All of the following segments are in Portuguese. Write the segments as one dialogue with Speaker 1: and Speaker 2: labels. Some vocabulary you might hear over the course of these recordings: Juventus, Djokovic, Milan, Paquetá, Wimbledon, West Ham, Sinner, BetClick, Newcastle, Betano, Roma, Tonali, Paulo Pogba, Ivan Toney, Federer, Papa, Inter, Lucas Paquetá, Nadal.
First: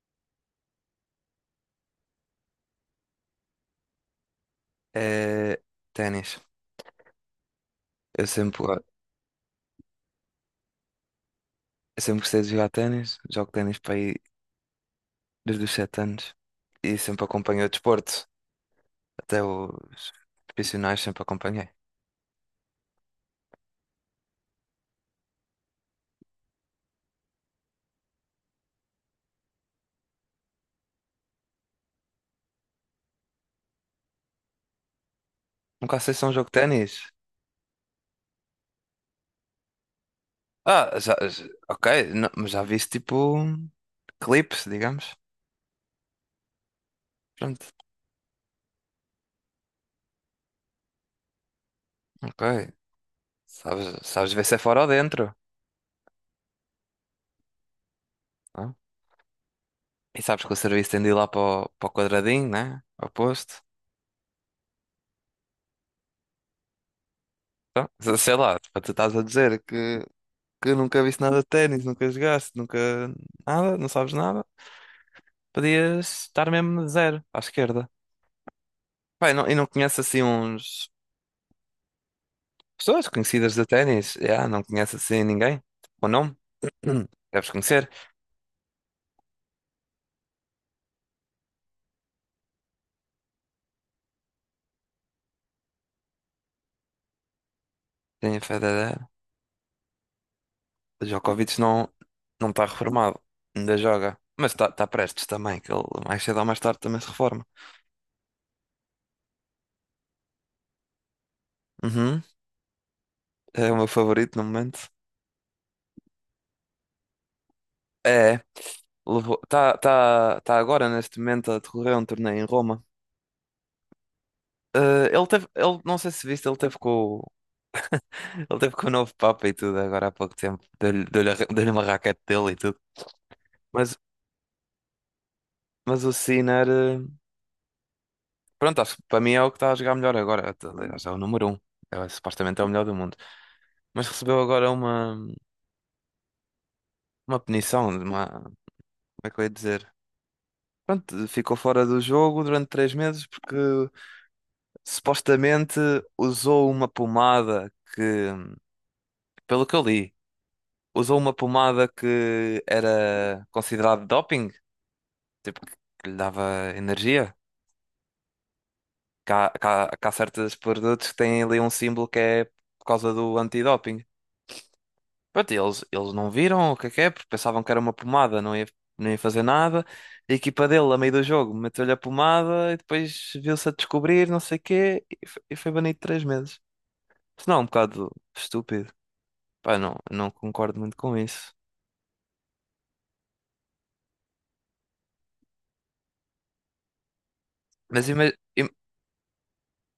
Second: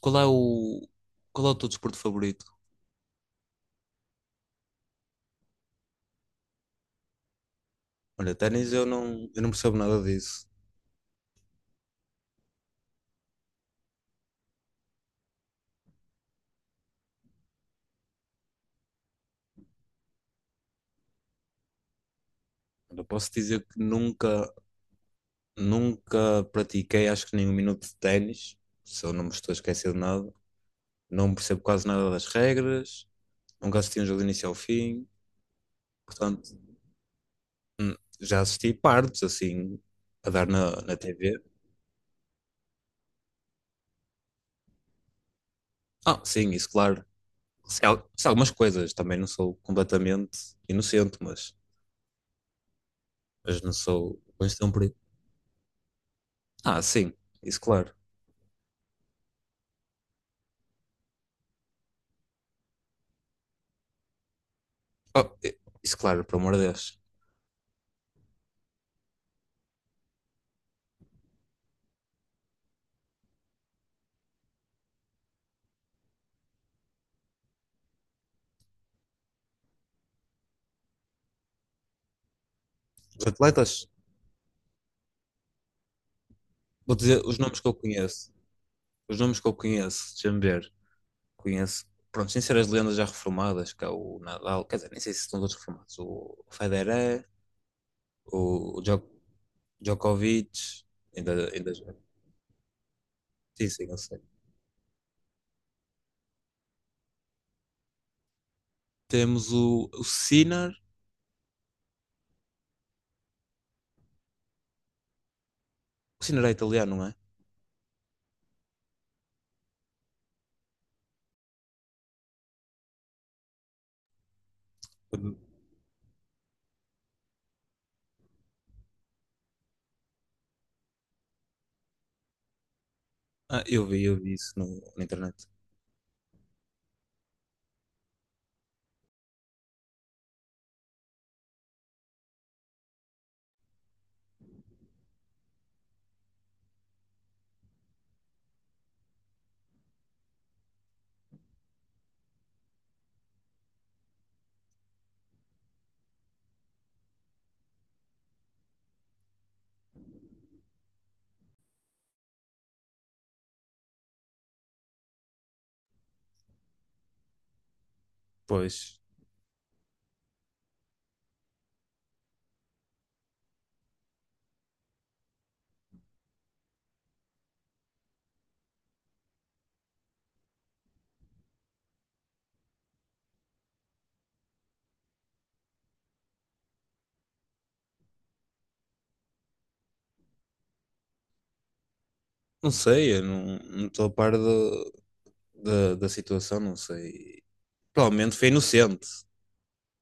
Speaker 1: Qual é o, qual é o teu desporto favorito?
Speaker 2: É, ténis. Eu
Speaker 1: Olha,
Speaker 2: sempre,
Speaker 1: ténis
Speaker 2: go-
Speaker 1: eu não percebo nada disso.
Speaker 2: eu sempre gostei de jogar ténis. Jogo ténis para aí desde os 7 anos. E sempre acompanhei o desporto. Até os profissionais sempre acompanhei.
Speaker 1: Eu posso dizer que nunca pratiquei, acho que nem um minuto de ténis, se eu não me estou a esquecer de nada. Não percebo quase nada das regras, nunca assisti um jogo de início ao fim,
Speaker 2: Nunca sei se é um jogo de
Speaker 1: portanto,
Speaker 2: ténis.
Speaker 1: hum, já assisti partes, assim, a dar na,
Speaker 2: Ah,
Speaker 1: na TV.
Speaker 2: ok. Mas já viste tipo clipes, digamos.
Speaker 1: Ah, sim, isso, claro.
Speaker 2: Pronto,
Speaker 1: Sei algumas coisas, também não sou completamente inocente,
Speaker 2: ok.
Speaker 1: mas não
Speaker 2: Sabes,
Speaker 1: sou.
Speaker 2: sabes ver se
Speaker 1: Mas
Speaker 2: é
Speaker 1: tão
Speaker 2: fora ou
Speaker 1: perigo.
Speaker 2: dentro.
Speaker 1: Ah, sim, isso, claro.
Speaker 2: Não? É? E sabes que o serviço tem de ir lá para o, quadradinho, né? Ao posto.
Speaker 1: Oh, eh, isso, claro, pelo amor de Deus.
Speaker 2: Então, sei lá, tipo, tu estás a dizer que nunca viste nada de ténis, nunca jogaste, nunca nada, não sabes nada. Podias estar mesmo zero à esquerda. Pai, não, e não conheces assim uns pessoas
Speaker 1: Os
Speaker 2: conhecidas de
Speaker 1: atletas,
Speaker 2: ténis? Yeah, não conheces assim ninguém? Ou não?
Speaker 1: vou dizer os
Speaker 2: Deves
Speaker 1: nomes que eu
Speaker 2: conhecer.
Speaker 1: conheço. Os nomes que eu conheço, deixa-me ver. Conheço, pronto, sem ser as lendas já reformadas, que é o Nadal, quer dizer, nem sei se estão todos reformados. O Federer,
Speaker 2: Tem
Speaker 1: o
Speaker 2: Federer.
Speaker 1: Djo- Djokovic,
Speaker 2: O
Speaker 1: ainda,
Speaker 2: Djokovic
Speaker 1: ainda,
Speaker 2: não está reformado.
Speaker 1: sim,
Speaker 2: Ainda
Speaker 1: sim, eu
Speaker 2: joga.
Speaker 1: sei.
Speaker 2: Mas está tá tá prestes também, que ele mais cedo ou mais tarde também se reforma.
Speaker 1: Temos o Sinner.
Speaker 2: Uhum. É o meu favorito no momento.
Speaker 1: O Sinner é italiano, não é?
Speaker 2: É. Tá agora neste momento a decorrer um torneio em Roma. Ele
Speaker 1: Uhum.
Speaker 2: teve, ele, não sei se viste, ele teve ele teve com o novo Papa e tudo agora há pouco tempo. Deu-lhe uma raquete dele e tudo.
Speaker 1: Ah,
Speaker 2: Mas,
Speaker 1: eu vi isso na internet.
Speaker 2: mas o Sinner, pronto, acho que para mim é o que está a jogar melhor agora. Aliás, é o número um. É, supostamente é o melhor do mundo. Mas recebeu agora uma, punição, uma, como é que eu ia dizer? Pronto, ficou fora do jogo durante 3 meses porque supostamente usou uma pomada que pelo que eu li, usou uma pomada que era considerada doping, tipo, que lhe dava energia.
Speaker 1: Pois,
Speaker 2: Que há certos produtos que têm ali um símbolo que é por causa do antidoping. Pronto, e eles não viram o que é, porque pensavam que era uma pomada, não ia fazer nada. E a equipa dele, a meio do jogo, meteu-lhe a pomada e depois viu-se a descobrir, não sei o quê, e foi banido 3 meses. Isso não é um bocado estúpido. Pá, não, concordo muito com isso.
Speaker 1: não sei, eu não estou a par da situação, não sei.
Speaker 2: Mas
Speaker 1: Provavelmente
Speaker 2: imagina.
Speaker 1: foi inocente,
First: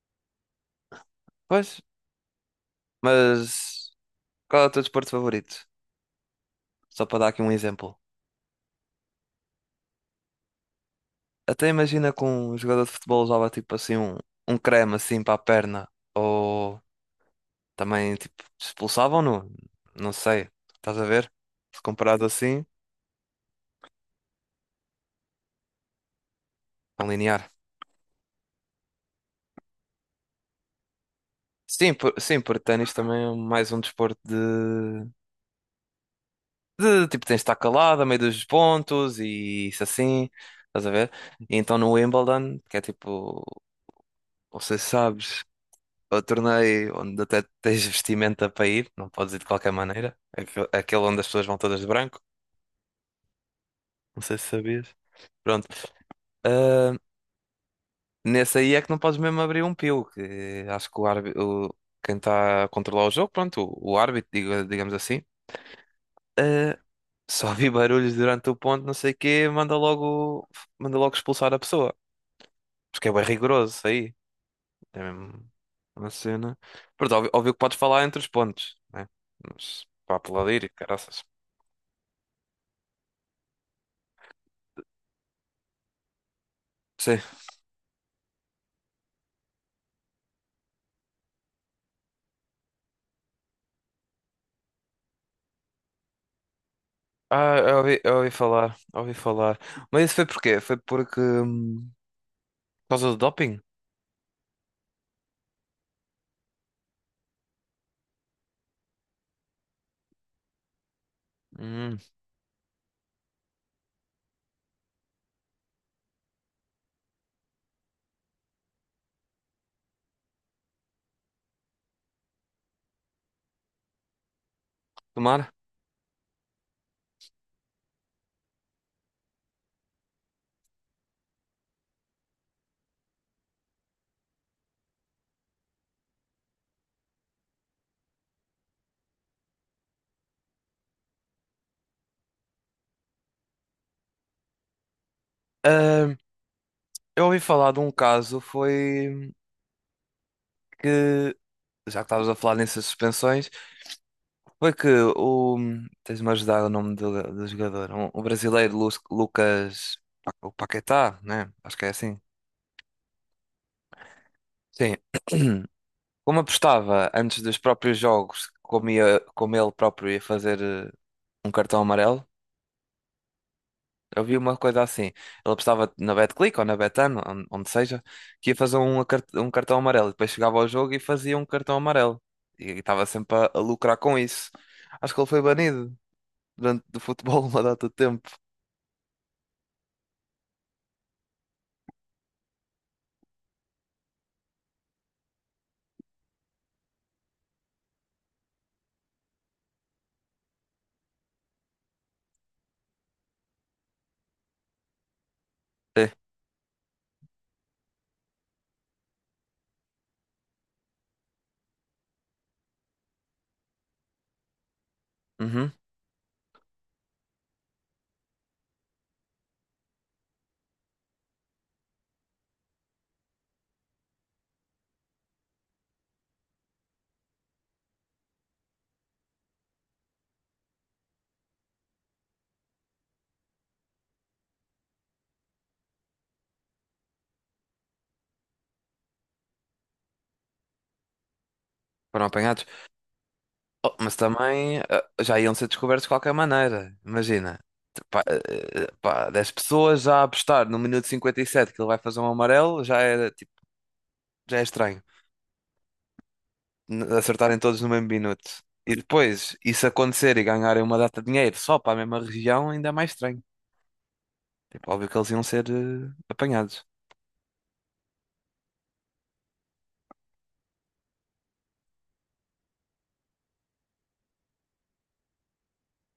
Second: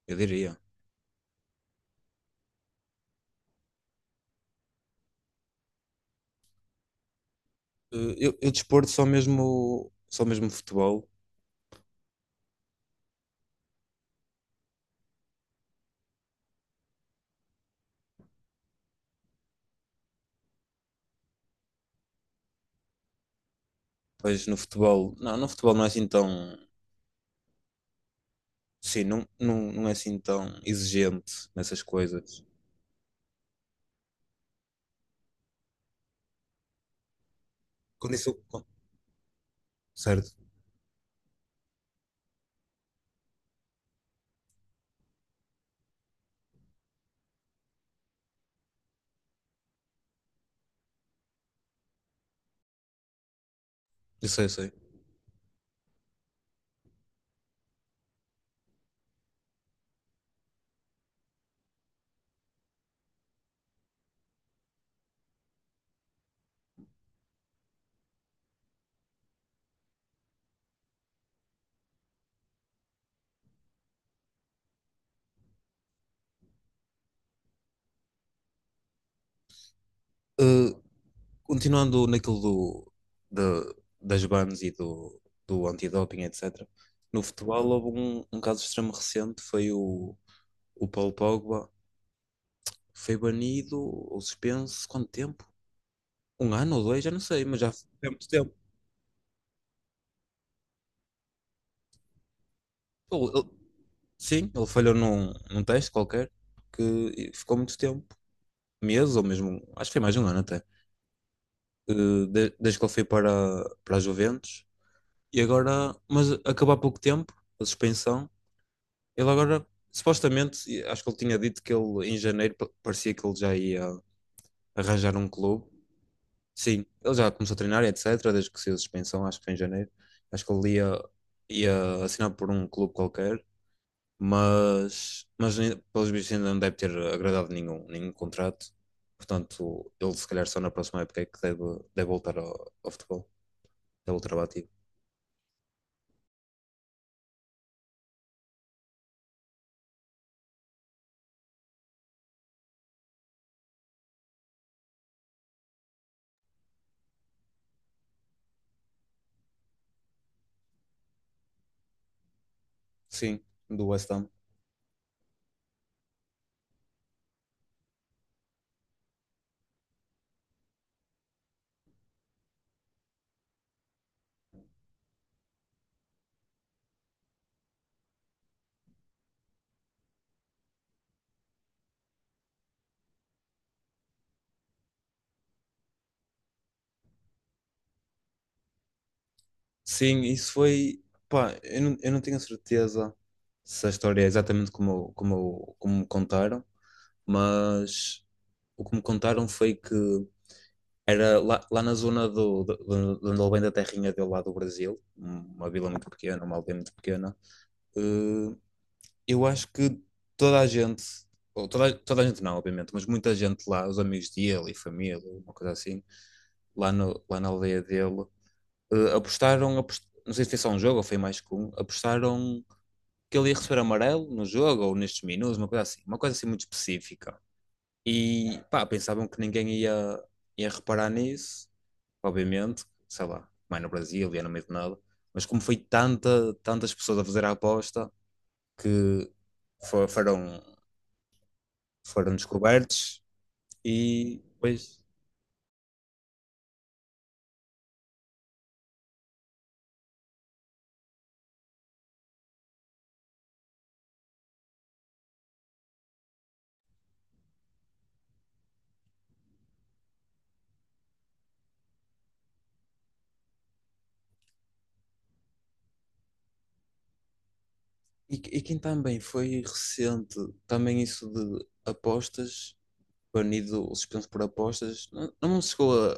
Speaker 1: eu diria.
Speaker 2: Mas qual é o teu desporto favorito? Só para dar aqui um exemplo.
Speaker 1: Eu desporto só mesmo futebol.
Speaker 2: Até imagina que um jogador de futebol usava tipo assim um, creme assim para a perna. Ou também tipo expulsavam-no. Não sei. Estás a ver? Se comparado assim,
Speaker 1: Pois no futebol, não, no futebol não é assim tão,
Speaker 2: tão linear.
Speaker 1: sim, não é assim tão exigente nessas
Speaker 2: Sim, sim,
Speaker 1: coisas.
Speaker 2: porque ténis também é mais um desporto de tipo tens de estar calado a meio
Speaker 1: Condição
Speaker 2: dos pontos e isso assim.
Speaker 1: certo,
Speaker 2: Estás a ver? E então no Wimbledon, que é tipo, não sei se sabes. Ao torneio onde até tens vestimenta para ir, não podes ir de qualquer maneira. Aquele onde as pessoas vão todas de branco, não
Speaker 1: eu
Speaker 2: sei
Speaker 1: sei, eu
Speaker 2: se
Speaker 1: sei.
Speaker 2: sabias. Pronto. Ah, nesse aí é que não podes mesmo abrir um pio, que acho que o árbitro, quem está a controlar o jogo, pronto, o árbitro, digamos assim, ah, só vi barulhos durante o ponto, não sei o quê, manda logo expulsar a pessoa. Porque é bem rigoroso isso aí. É mesmo uma cena. Pronto, óbvio, óbvio que podes falar entre os pontos, né? Mas para aplaudir e
Speaker 1: Eh,
Speaker 2: caraças.
Speaker 1: continuando naquilo da- das bans do antidoping, etc.
Speaker 2: Sim.
Speaker 1: No futebol houve um, um caso extremo recente, foi o Paulo Pogba, foi banido ou suspenso, quanto tempo? Um ano ou dois, já não sei,
Speaker 2: Ah,
Speaker 1: mas já
Speaker 2: eu ouvi,
Speaker 1: foi
Speaker 2: eu
Speaker 1: muito
Speaker 2: ouvi
Speaker 1: tempo.
Speaker 2: falar, ouvi falar. Mas isso foi porquê? Foi porque, por causa do
Speaker 1: Ele- ele-
Speaker 2: doping?
Speaker 1: sim, ele falhou num, num teste qualquer, que ficou muito tempo, meses ou mesmo, acho que foi mais de um ano até,
Speaker 2: Hum,
Speaker 1: desde que ele foi para, para a Juventus. E agora, mas acabou há pouco tempo, a suspensão. Ele agora, supostamente, acho que ele tinha dito que ele em janeiro parecia que ele já ia arranjar um
Speaker 2: tomara.
Speaker 1: clube. Sim, ele já começou a treinar, e etc. Desde que saiu a suspensão, acho que foi em janeiro. Acho que ele ia, ia assinar por um clube qualquer, mas, pelos bichos ainda não deve ter agradado nenhum, nenhum contrato. Portanto, ele se calhar só na próxima época é que deve, deve voltar ao, ao futebol, deve voltar ao ativo.
Speaker 2: Ah, eu ouvi falar de um caso, foi que, já que estavas a falar nessas suspensões, foi que o, tens-me a ajudar o nome do, jogador, um, o brasileiro Lucas, o Paquetá, né? Acho que é assim.
Speaker 1: Sim, do West Ham.
Speaker 2: Sim. Como apostava antes dos próprios jogos, como ele próprio ia fazer um cartão amarelo, eu vi uma coisa assim. Ele apostava na BetClick ou na Betano, onde seja, que ia fazer um cartão amarelo. E depois chegava ao jogo e fazia um cartão amarelo. E estava sempre a lucrar com isso. Acho que ele foi banido durante do futebol uma data de tempo.
Speaker 1: Sim, isso foi. Pá, eu não tenho certeza se a história é exatamente como, como, como me contaram, mas o que me contaram foi que era lá, lá na zona de onde ele vem da terrinha dele lá do Brasil, uma vila muito
Speaker 2: É.
Speaker 1: pequena, uma aldeia muito pequena. eh, eu acho que toda a gente, ou toda, toda a gente não, obviamente, mas muita gente lá, os amigos dele e família, uma coisa
Speaker 2: Uhum.
Speaker 1: assim, lá, no, lá na aldeia dele. eh, apostaram, apos- não sei se foi só um jogo ou foi mais que um, apostaram que ele ia receber amarelo no jogo ou nestes minutos, uma coisa assim muito específica. E pá, pensavam que ia reparar nisso, obviamente, sei lá, mais no Brasil, ia no meio de nada, mas como foi tanta, tantas pessoas a fazer a aposta que fo- foram,
Speaker 2: Foram
Speaker 1: foram
Speaker 2: apanhados.
Speaker 1: descobertos
Speaker 2: Oh, mas
Speaker 1: e
Speaker 2: também
Speaker 1: depois.
Speaker 2: já iam ser descobertos de qualquer maneira. Imagina. Pá, pá, 10 pessoas já a apostar no minuto 57 que ele vai fazer um amarelo já era, tipo, já é estranho. Acertarem todos no mesmo minuto. E depois, isso acontecer e ganharem uma data de dinheiro só para a mesma região, ainda é mais estranho. Tipo, óbvio que eles iam ser apanhados.
Speaker 1: E quem também foi recente, também isso de apostas banido, suspenso por apostas. Não, não chegou a,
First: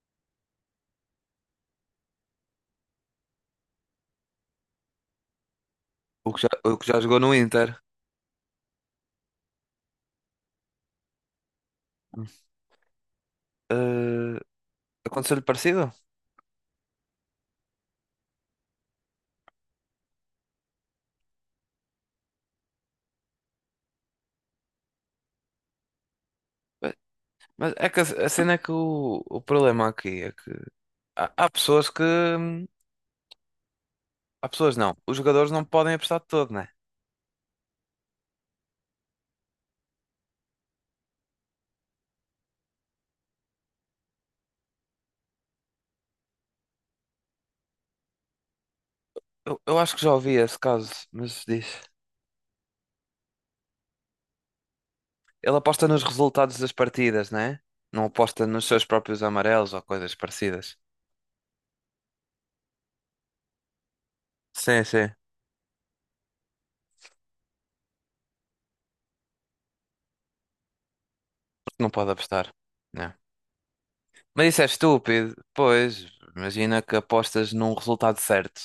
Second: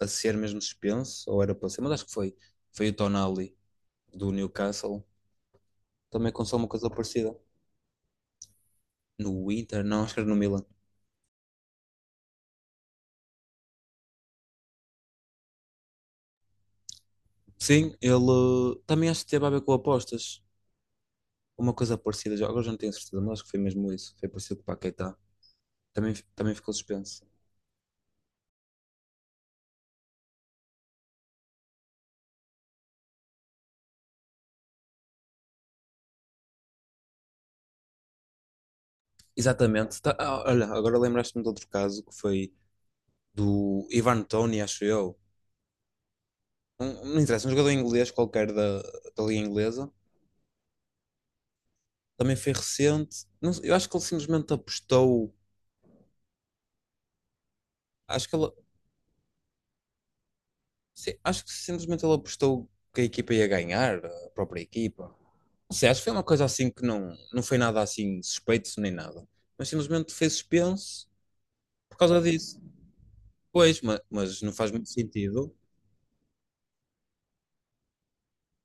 Speaker 1: a, a ser mesmo suspenso, ou era para ser, mas acho que foi. Foi o Tonali do Newcastle. Também
Speaker 2: O que já,
Speaker 1: aconteceu uma
Speaker 2: o que
Speaker 1: coisa
Speaker 2: já jogou no
Speaker 1: parecida.
Speaker 2: Inter.
Speaker 1: No Inter, não, acho que era no Milan.
Speaker 2: Eh, Aconteceu-lhe parecido?
Speaker 1: Sim, ele também acho que teve a ver com apostas. Uma coisa parecida, agora já não tenho certeza, mas acho que foi mesmo isso. Foi parecido com o Paquetá. Também, também ficou
Speaker 2: Eh,
Speaker 1: suspenso.
Speaker 2: Mas é que a, cena é que o problema aqui é que há pessoas que. Há pessoas não. Os jogadores não podem apostar de todo, né?
Speaker 1: Exatamente. Olha, agora lembraste-me de outro caso que foi do Ivan Toney, acho eu. Não interessa, um jogador inglês qualquer da Liga
Speaker 2: Eu
Speaker 1: Inglesa
Speaker 2: acho que já ouvi esse caso, mas diz.
Speaker 1: também foi recente. Não sei, eu acho que ele simplesmente apostou.
Speaker 2: Ele aposta nos resultados das partidas, né? Não
Speaker 1: Acho que,
Speaker 2: aposta
Speaker 1: ele,
Speaker 2: nos seus próprios amarelos ou coisas parecidas.
Speaker 1: sim, acho que simplesmente ele apostou que a equipa ia ganhar, a própria
Speaker 2: Sim,
Speaker 1: equipa.
Speaker 2: sim.
Speaker 1: Não sei, acho que foi uma coisa assim que não, não foi nada assim suspeito nem nada. Mas simplesmente fez suspense
Speaker 2: Porque não
Speaker 1: por
Speaker 2: pode
Speaker 1: causa
Speaker 2: apostar.
Speaker 1: disso.
Speaker 2: Não.
Speaker 1: Pois, mas
Speaker 2: Mas
Speaker 1: não
Speaker 2: isso é
Speaker 1: faz muito
Speaker 2: estúpido.
Speaker 1: sentido.
Speaker 2: Pois, imagina que apostas num resultado certo.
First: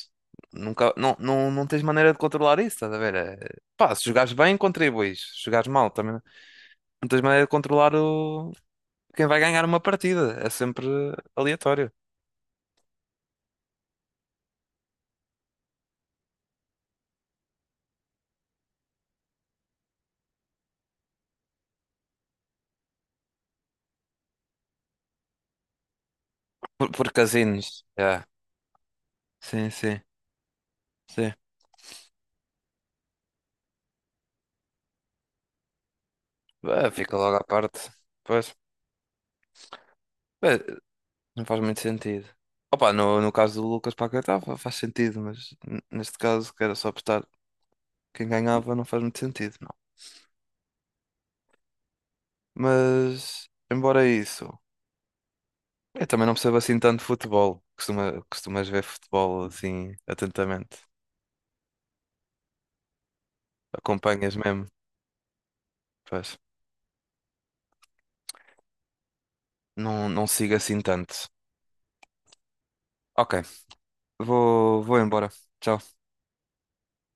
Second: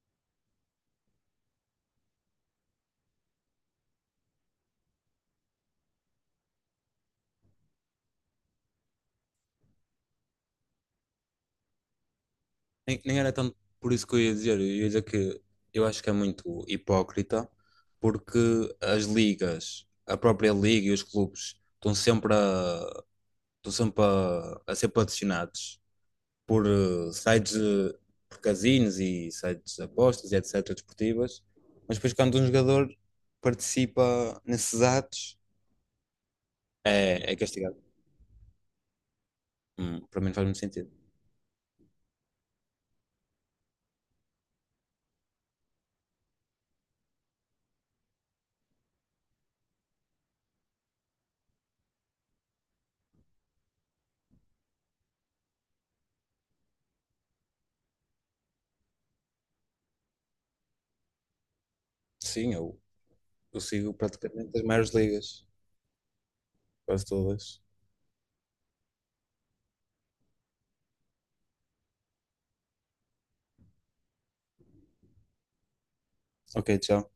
Speaker 2: Nunca, não tens maneira de controlar isso, estás a ver? É, pá, se jogares bem, contribuis. Se jogares mal, também não tens maneira de controlar o... quem vai ganhar uma partida. É sempre aleatório.
Speaker 1: Nem, nem era tanto por isso que eu ia dizer. Eu ia dizer que eu acho que é muito hipócrita, porque as ligas, a própria liga e os clubes estão sempre a, estão sempre a ser patrocinados por
Speaker 2: Por, por
Speaker 1: sites
Speaker 2: casinos.
Speaker 1: de
Speaker 2: Yeah.
Speaker 1: por casinos e
Speaker 2: Sim,
Speaker 1: sites de
Speaker 2: sim,
Speaker 1: apostas e etc.
Speaker 2: sim.
Speaker 1: desportivas. Mas depois, quando um jogador participa nesses atos,
Speaker 2: Ah, fica
Speaker 1: é, é
Speaker 2: logo à
Speaker 1: castigado.
Speaker 2: parte. Pois,
Speaker 1: Para mim não faz muito
Speaker 2: bem,
Speaker 1: sentido.
Speaker 2: não faz muito sentido. Opa, no caso do Lucas Paquetá faz sentido, mas neste caso quero só apostar. Quem ganhava não faz muito sentido, não. Mas, embora isso, eu também não percebo assim tanto de futebol. Costumas ver futebol assim atentamente.
Speaker 1: Sim, eu sigo
Speaker 2: Acompanhas
Speaker 1: praticamente as
Speaker 2: mesmo,
Speaker 1: maiores ligas,
Speaker 2: pois.
Speaker 1: quase todas.
Speaker 2: Não, não sigo assim tanto. Ok, vou embora. Tchau.
Speaker 1: Ok, tchau.